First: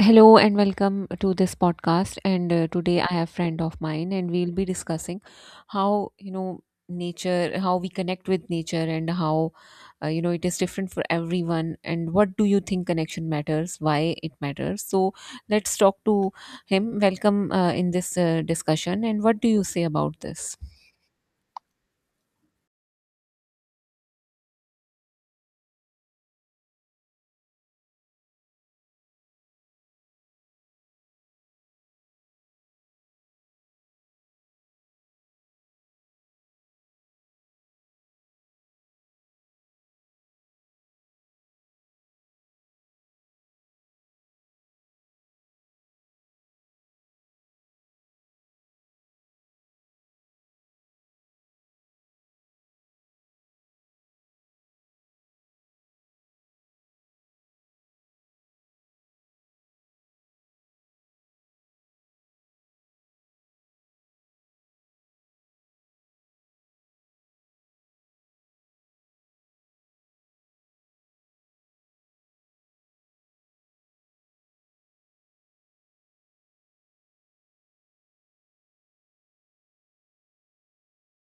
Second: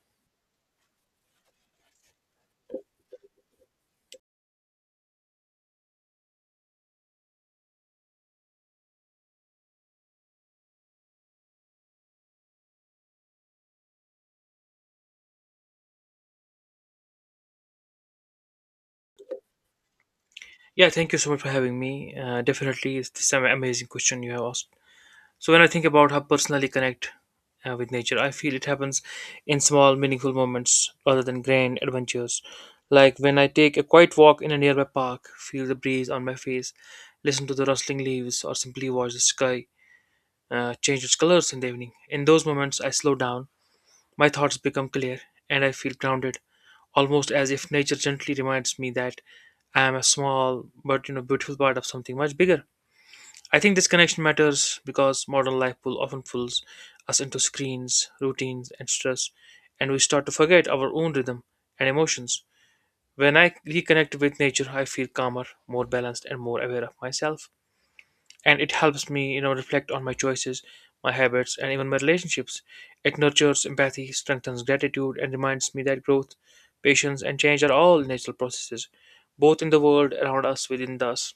Hello and welcome to this podcast. And today I have friend of mine, and we'll be discussing how nature, how we connect with nature, and how it is different for everyone. And what do you think connection matters? Why it matters? So let's talk to him. Welcome in this discussion. And what do you say about this? Yeah, thank you so much for having me. Definitely, it's this amazing question you have asked. So, when I think about how personally connect with nature, I feel it happens in small, meaningful moments rather than grand adventures. Like when I take a quiet walk in a nearby park, feel the breeze on my face, listen to the rustling leaves, or simply watch the sky change its colors in the evening. In those moments, I slow down, my thoughts become clear, and I feel grounded almost as if nature gently reminds me that I am a small but beautiful part of something much bigger. I think this connection matters because modern life pull often pulls us into screens, routines, and stress, and we start to forget our own rhythm and emotions. When I reconnect with nature, I feel calmer, more balanced, and more aware of myself, and it helps me reflect on my choices, my habits, and even my relationships. It nurtures empathy, strengthens gratitude, and reminds me that growth, patience, and change are all natural processes, both in the world around us,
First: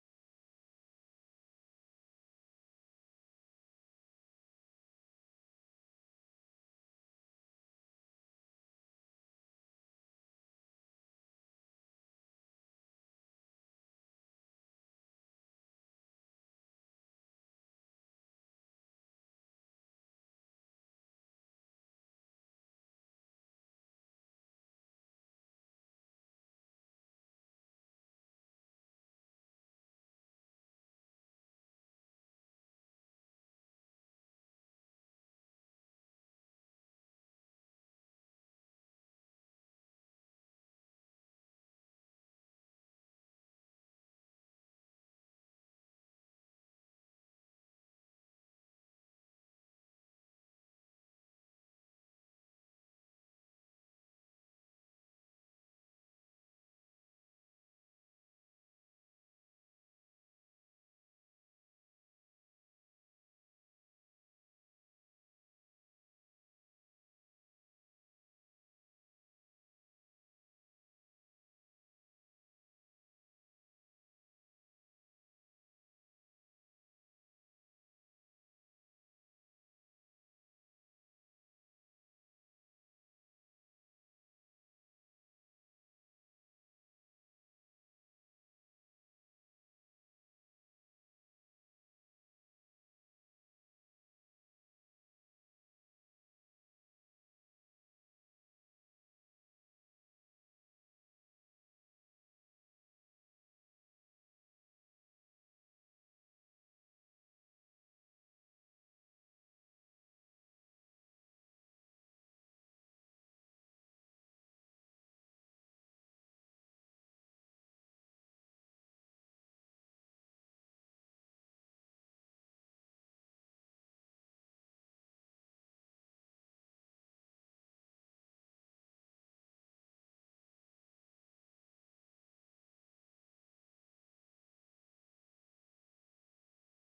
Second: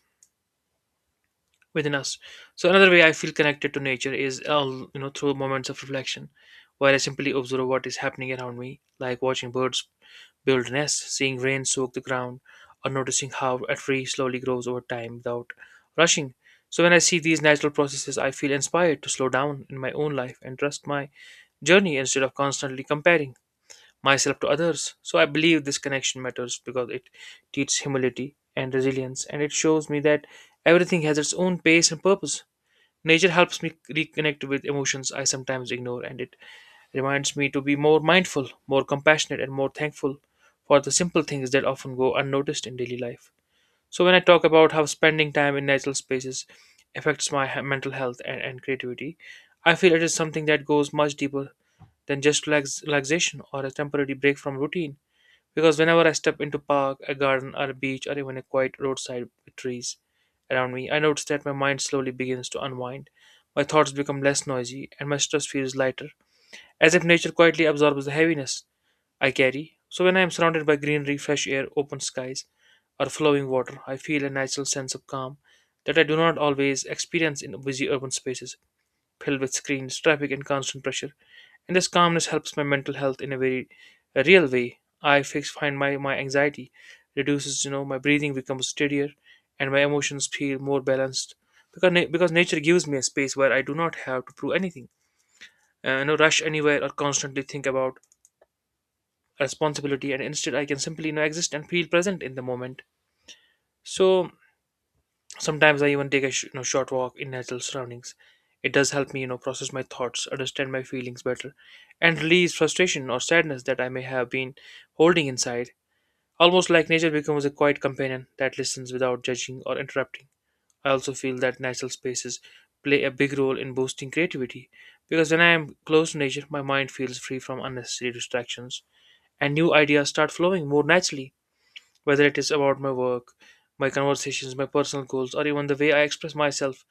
within us. So another way I feel connected to nature is through moments of reflection, where I simply observe what is happening around me, like watching birds build nests, seeing rain soak the ground, or noticing how a tree slowly grows over time without rushing. So when I see these natural processes, I feel inspired to slow down in my own life and trust my journey instead of constantly comparing myself to others. So I believe this connection matters because it teaches humility and resilience, and it shows me that everything has its own pace and purpose. Nature helps me reconnect with emotions I sometimes ignore, and it reminds me to be more mindful, more compassionate, and more thankful for the simple things that often go unnoticed in daily life. So, when I talk about how spending time in natural spaces affects my mental health and creativity, I feel it is something that goes much deeper than just relaxation or a temporary break from routine. Because whenever I step into park, a garden, or a beach, or even a quiet roadside with trees around me, I notice that my mind slowly begins to unwind. My thoughts become less noisy, and my stress feels lighter, as if nature quietly absorbs the heaviness I carry. So when I am surrounded by greenery, fresh air, open skies, or flowing water, I feel a natural sense of calm that I do not always experience in busy urban spaces filled with screens, traffic, and constant pressure. And this calmness helps my mental health in a very a real way. I fix find my anxiety reduces, you know, my breathing becomes steadier, and my emotions feel more balanced, because because nature gives me a space where I do not have to prove anything, rush anywhere or constantly think about responsibility, and instead I can simply exist and feel present in the moment. So sometimes I even take a short walk in natural surroundings. It does help me, you know, process my thoughts, understand my feelings better, and release frustration or sadness that I may have been holding inside. Almost like nature becomes a quiet companion that listens without judging or interrupting. I also feel that natural spaces play a big role in boosting creativity, because when I am close to nature, my mind feels free from unnecessary distractions and new ideas start flowing more naturally, whether it is about my work, my conversations, my personal goals, or even the way I express myself.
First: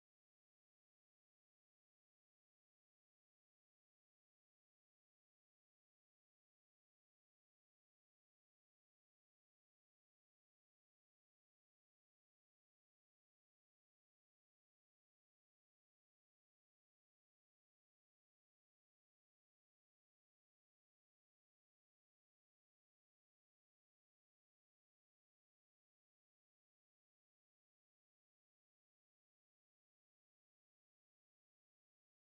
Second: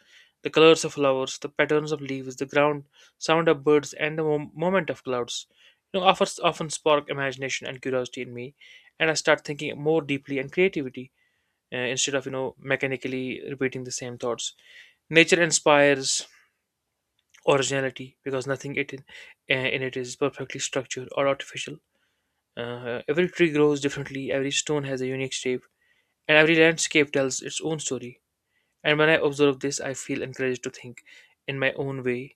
The colors of flowers, the patterns of leaves, the ground, sound of birds, and the moment of clouds, you know, offers often spark imagination and curiosity in me, and I start thinking more deeply and creativity, instead of mechanically repeating the same thoughts. Nature inspires originality because nothing it in it is perfectly structured or artificial. Every tree grows differently. Every stone has a unique shape, and every landscape tells its own story. And when I observe this, I feel encouraged to think in my own way,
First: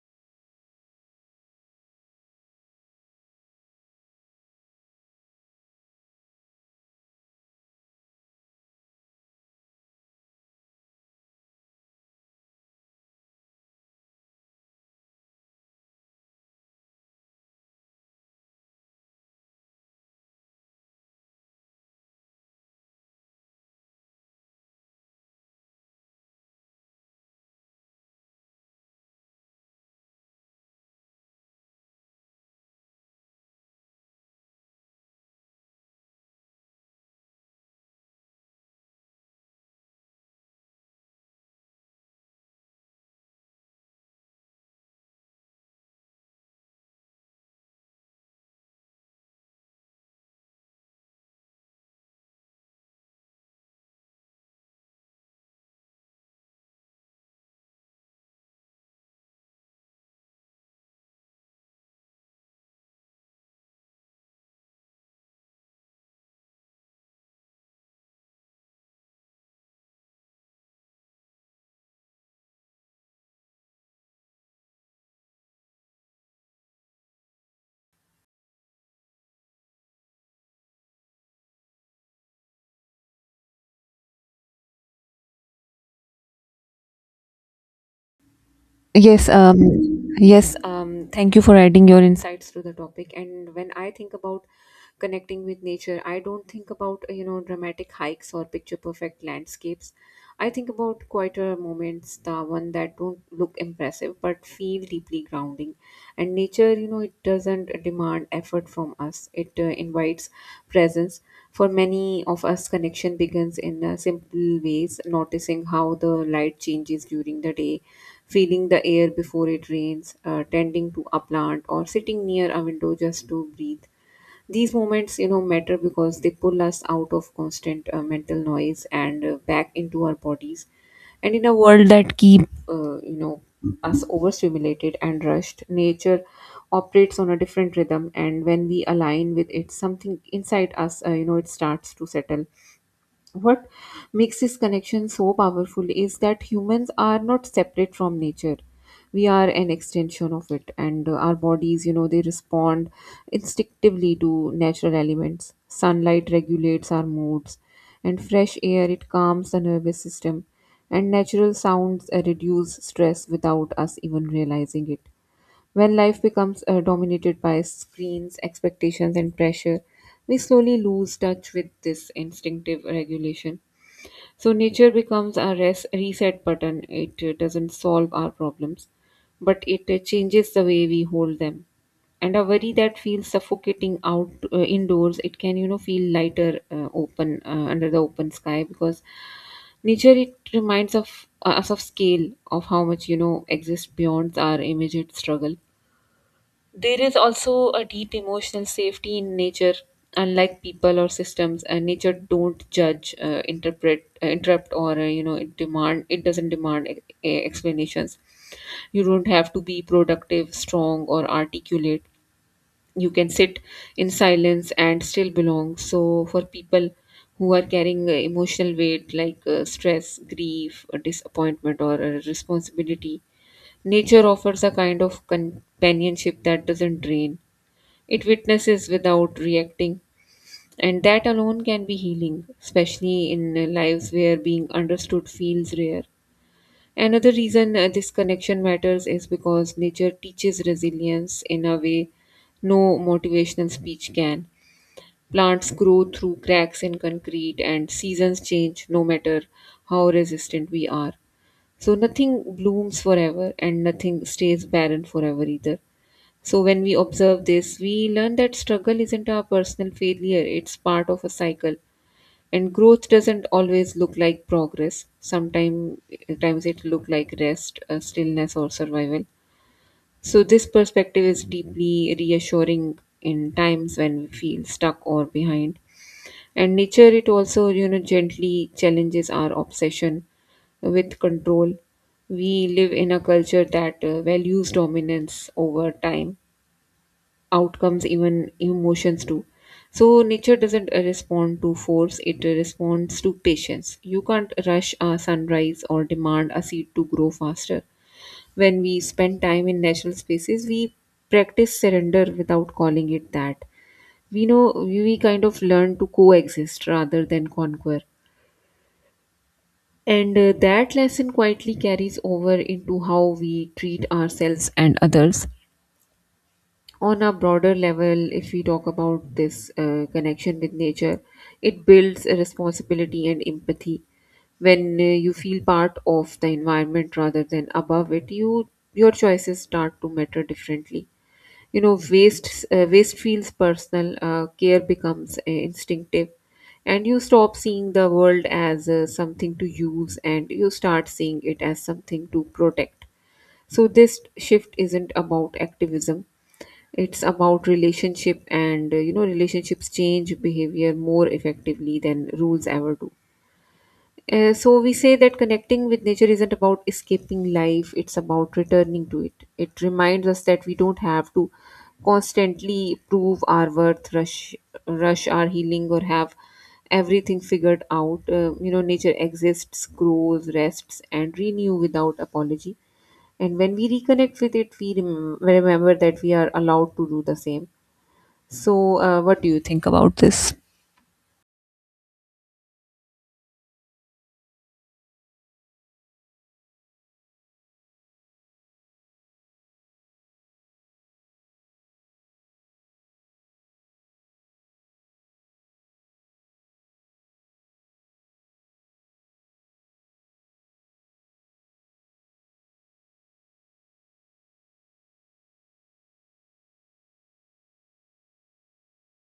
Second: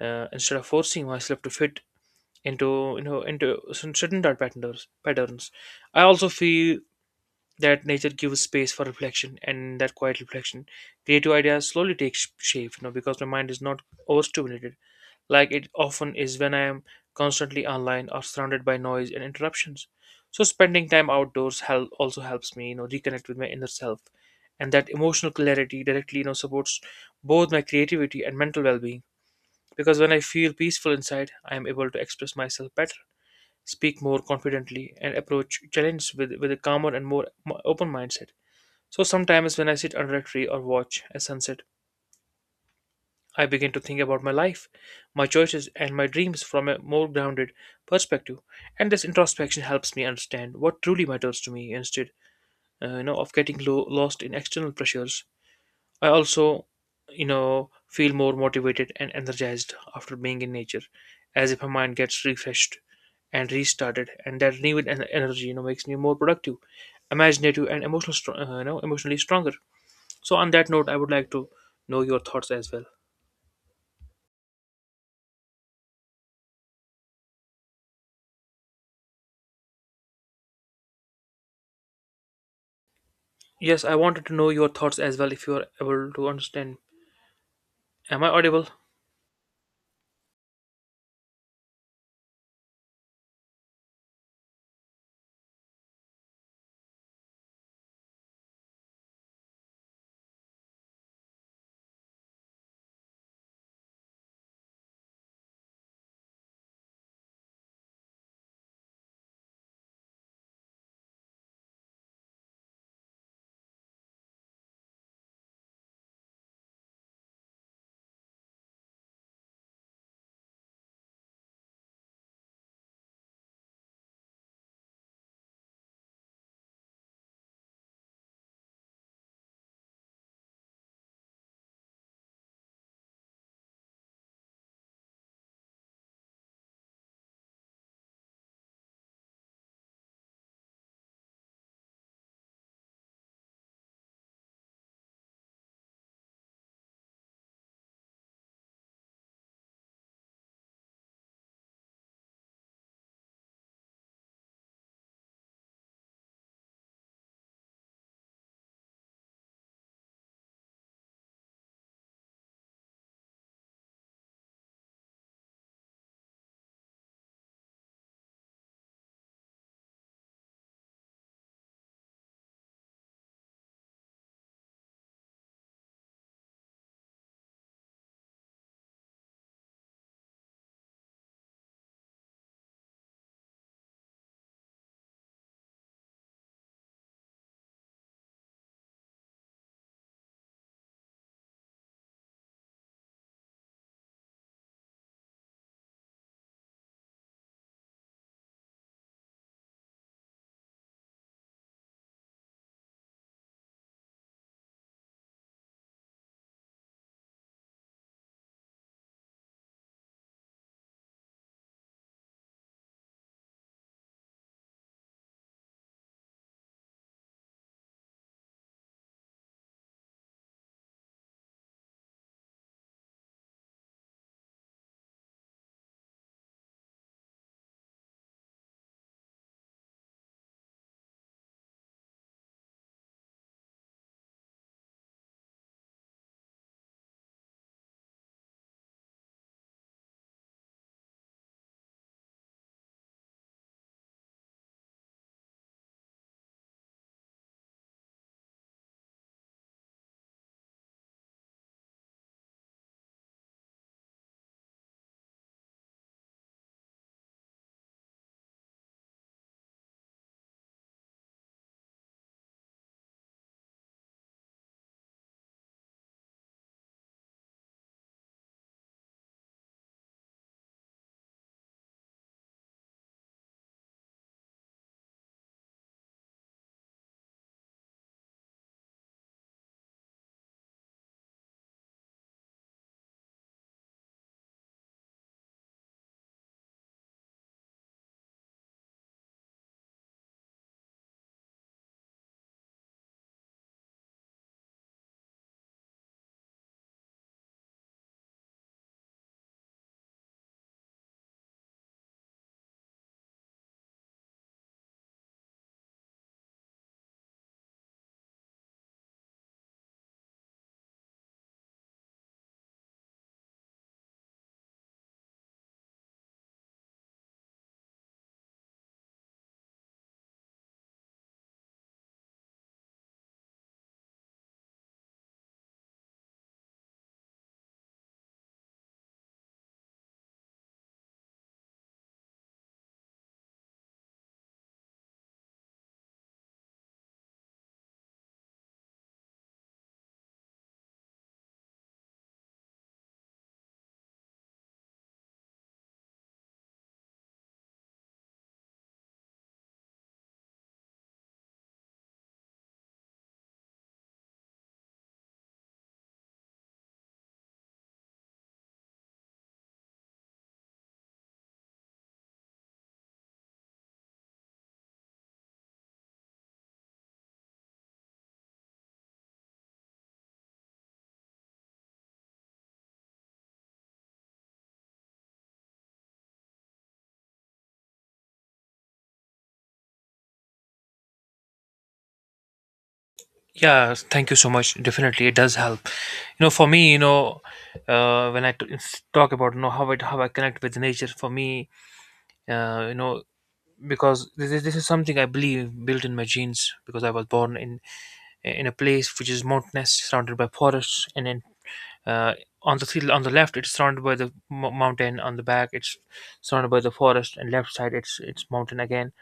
instead of forcing myself to fit into you know into certain thought patterns. I also feel that nature gives space for reflection, and that quiet reflection, creative ideas slowly take shape. You know, because my mind is not overstimulated like it often is when I am constantly online or surrounded by noise and interruptions. So spending time outdoors help also helps me, you know, reconnect with my inner self, and that emotional clarity directly, you know, supports both my creativity and mental well-being. Because when I feel peaceful inside, I am able to express myself better, speak more confidently, and approach challenges with a calmer and more open mindset. So sometimes when I sit under a tree or watch a sunset, I begin to think about my life, my choices, and my dreams from a more grounded perspective. And this introspection helps me understand what truly matters to me, of getting lost in external pressures. I also, you know, feel more motivated and energized after being in nature, as if my mind gets refreshed and restarted, and that renewed energy, you know, makes me more productive, imaginative, and you know, emotionally stronger. So, on that note, I would like to know your thoughts as well. Yes, I wanted to know your thoughts as well if you are able to understand. Am I audible? Yes, um, yes, thank you for adding your insights to the topic. And when I think about connecting with nature, I don't think about, dramatic hikes or picture perfect landscapes. I think about quieter moments, the one that don't look impressive but feel deeply grounding. And nature, you know, it doesn't demand effort from us. It invites presence. For many of us, connection begins in simple ways, noticing how the light changes during the day, feeling the air before it rains, tending to a plant, or sitting near a window just to breathe these moments matter because they pull us out of constant mental noise and back into our bodies, and in a world that keep uh, you know us overstimulated and rushed, nature operates on a different rhythm, and when we align with it, something inside us it starts to settle. What makes this connection so powerful is that humans are not separate from nature. We are an extension of it, and our bodies, you know, they respond instinctively to natural elements. Sunlight regulates our moods, and fresh air it calms the nervous system, and natural sounds reduce stress without us even realizing it. When life becomes dominated by screens, expectations, and pressure, we slowly lose touch with this instinctive regulation. So, nature becomes our reset button. It doesn't solve our problems, but it changes the way we hold them. And a worry that feels suffocating out indoors, it can feel lighter, open, under the open sky, because nature it reminds of us of scale of how much exists beyond our immediate struggle. There is also a deep emotional safety in nature. Unlike people or systems, nature don't judge, interpret, interrupt, or it demand. It doesn't demand explanations. You don't have to be productive, strong, or articulate. You can sit in silence and still belong. So, for people who are carrying emotional weight like stress, grief, disappointment, or responsibility, nature offers a kind of companionship that doesn't drain, it witnesses without reacting, and that alone can be healing, especially in lives where being understood feels rare. Another reason this connection matters is because nature teaches resilience in a way no motivational speech can. Plants grow through cracks in concrete, and seasons change no matter how resistant we are. So, nothing blooms forever, and nothing stays barren forever either. So, when we observe this, we learn that struggle isn't a personal failure, it's part of a cycle. And growth doesn't always look like progress. Sometimes times it look like rest, stillness, or survival. So, this perspective is deeply reassuring in times when we feel stuck or behind. And nature, it also, you know, gently challenges our obsession with control. We live in a culture that values dominance over time, outcomes, even emotions too. So nature doesn't respond to force; it responds to patience. You can't rush a sunrise or demand a seed to grow faster. When we spend time in natural spaces, we practice surrender without calling it that. We know we kind of learn to coexist rather than conquer. And that lesson quietly carries over into how we treat ourselves and others. On a broader level, if we talk about this connection with nature, it builds a responsibility and empathy. When you feel part of the environment rather than above it, you your choices start to matter differently. You know, waste feels personal. Care becomes instinctive, and you stop seeing the world as something to use, and you start seeing it as something to protect. So this shift isn't about activism, it's about relationship, and relationships change behavior more effectively than rules ever do. So we say that connecting with nature isn't about escaping life, it's about returning to it. It reminds us that we don't have to constantly prove our worth, rush our healing, or have everything figured out. Nature exists, grows, rests and renew without apology. And when we reconnect with it, we remember that we are allowed to do the same. So, what do you think about this? Yeah, thank you so much. Definitely, it does help. You know, for me, you know, when I talk about how I connect with nature, for me, uh, you know, because this is something I believe built in my genes, because I was born in a place which is mountainous, surrounded by forests, and then, uh, on the field on the left it's surrounded by the mo mountain, on the back it's surrounded by the forest, and left side it's mountain again.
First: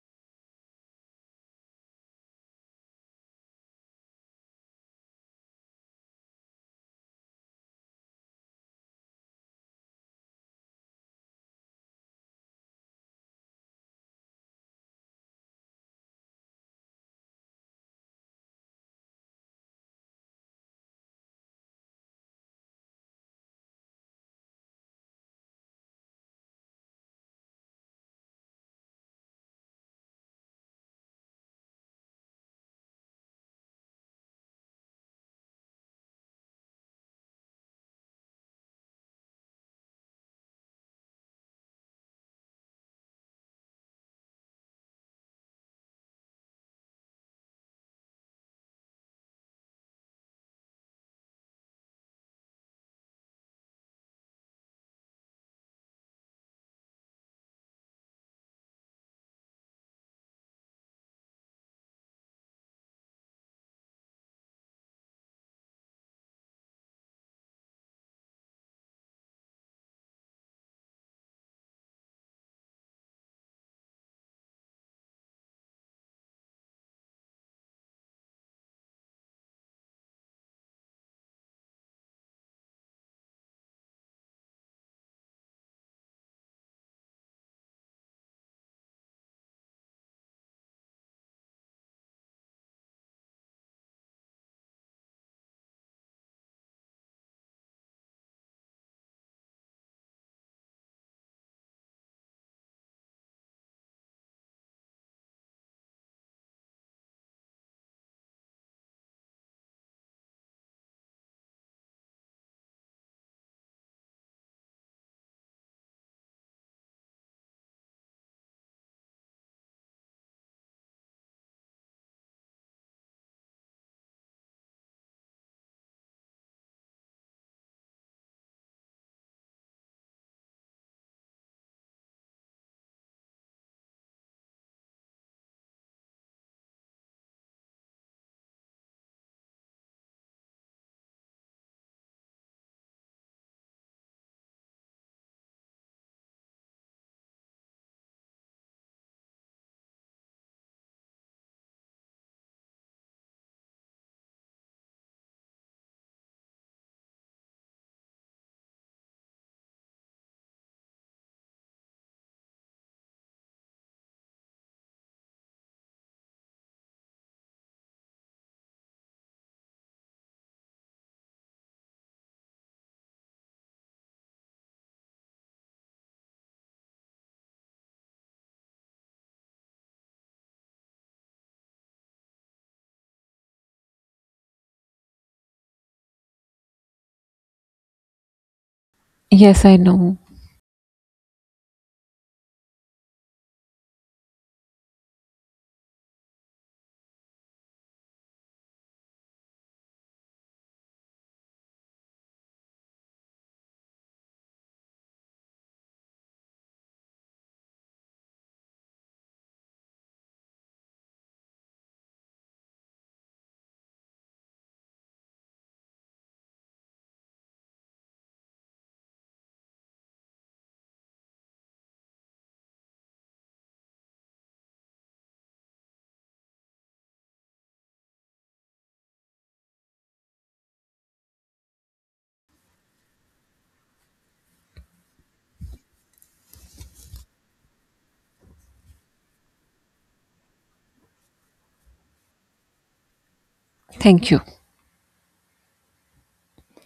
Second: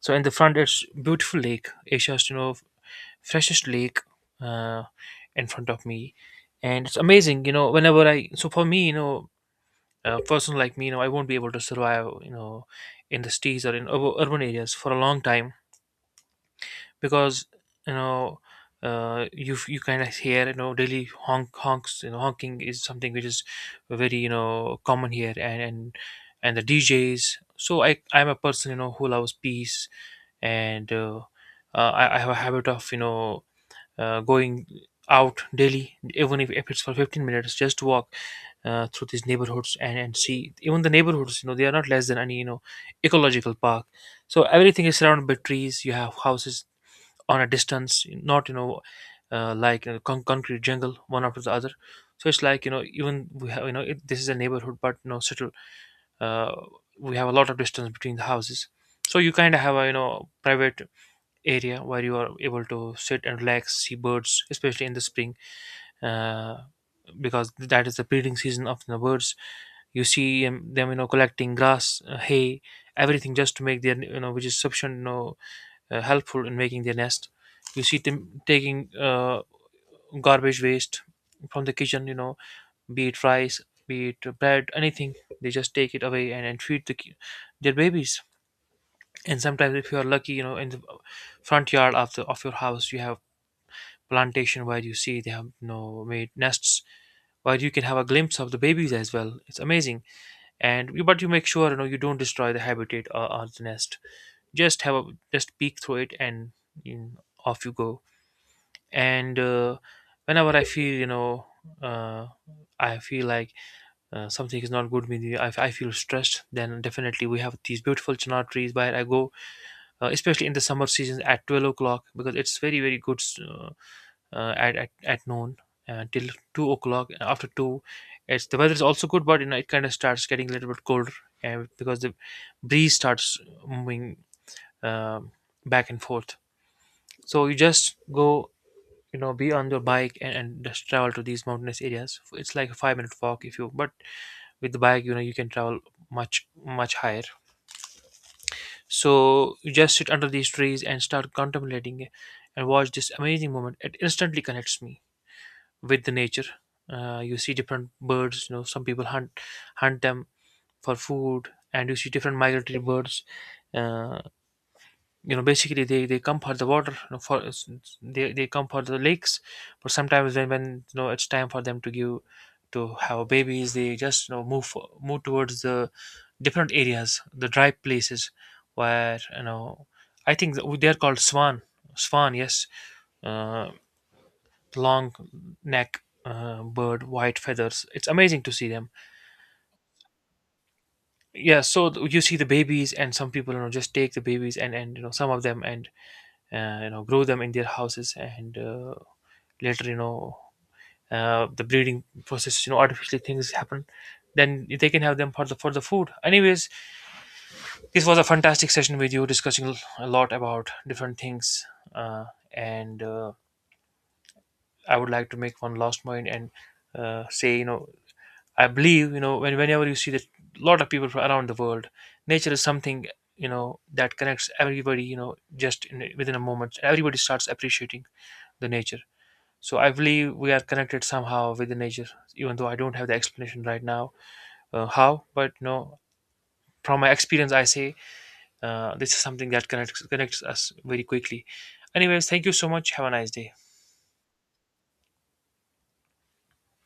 So in the front, it's beautiful lake, Asia's, you know, freshest lake, uh, in front of me, and it's amazing. You know, whenever I, so for me, you know, a person like me, you know, I won't be able to survive, you know, in the cities or in urban areas for a long time, because, you know, you kind of hear, you know, daily honks, you know, honking is something which is very, you know, common here, and the DJs. So I'm a person, you know, who loves peace, and I have a habit of, you know, going out daily, even if it's for 15 minutes, just to walk through these neighborhoods, and see, even the neighborhoods, you know, they are not less than any, you know, ecological park. So everything is surrounded by trees, you have houses on a distance, not, you know, concrete jungle one after the other. So it's like, you know, even we have, you know, it, this is a neighborhood, but, you know, still, uh, we have a lot of distance between the houses. So you kind of have a, you know, private area where you are able to sit and relax, see birds, especially in the spring, uh, because that is the breeding season of the birds. You see them, you know, collecting grass, hay, everything just to make their, you know, which is sufficient, you know, helpful in making their nest. You see them taking garbage waste from the kitchen, you know, be it rice, be it bread, anything. They just take it away and feed their babies. And sometimes, if you are lucky, you know, in the front yard of the of your house, you have plantation where you see they have, you know, made nests, where you can have a glimpse of the babies as well. It's amazing. And you, but you make sure, you know, you don't destroy the habitat or the nest, just have a, just peek through it and, you know, off you go. And whenever I feel, you know, uh, I feel like something is not good with me, I feel stressed, then definitely we have these beautiful chinar trees, where I go especially in the summer season at 12 o'clock, because it's very very good, uh, at noon, till 2 o'clock. After 2, it's, the weather is also good, but, you know, it kind of starts getting a little bit colder, and because the breeze starts moving, um, back and forth. So you just go, you know, be on your bike, and just travel to these mountainous areas. It's like a 5 minute walk, if you, but with the bike, you know, you can travel much much higher. So you just sit under these trees and start contemplating it, and watch this amazing moment. It instantly connects me with the nature. You see different birds, you know, some people hunt them for food. And you see different migratory birds, uh, you know, basically they come for the water, you know, for they come for the lakes. But sometimes when, you know, it's time for them to give to have babies, they just, you know, move towards the different areas, the dry places, where, you know, I think that they're called swan. Yes, uh, long neck bird, white feathers, it's amazing to see them. Yes, I know. Yeah, so you see the babies, and some people, you know, just take the babies and, you know, some of them, and you know, grow them in their houses, and later, you know, the breeding process, you know, artificially things happen, then they can have them for the food. Anyways, this was a fantastic session with you, discussing a lot about different things, uh, and I would like to make one last point and say, you know, I believe, you know, whenever you see that lot of people from around the world, nature is something, you know, that connects everybody. You know, just in, within a moment, everybody starts appreciating the nature. So I believe we are connected somehow with the nature, even though I don't have the explanation right now how. But, you know, from my experience, I say this is something that connects us very quickly. Anyways, thank you so much. Have a nice day. Thank you.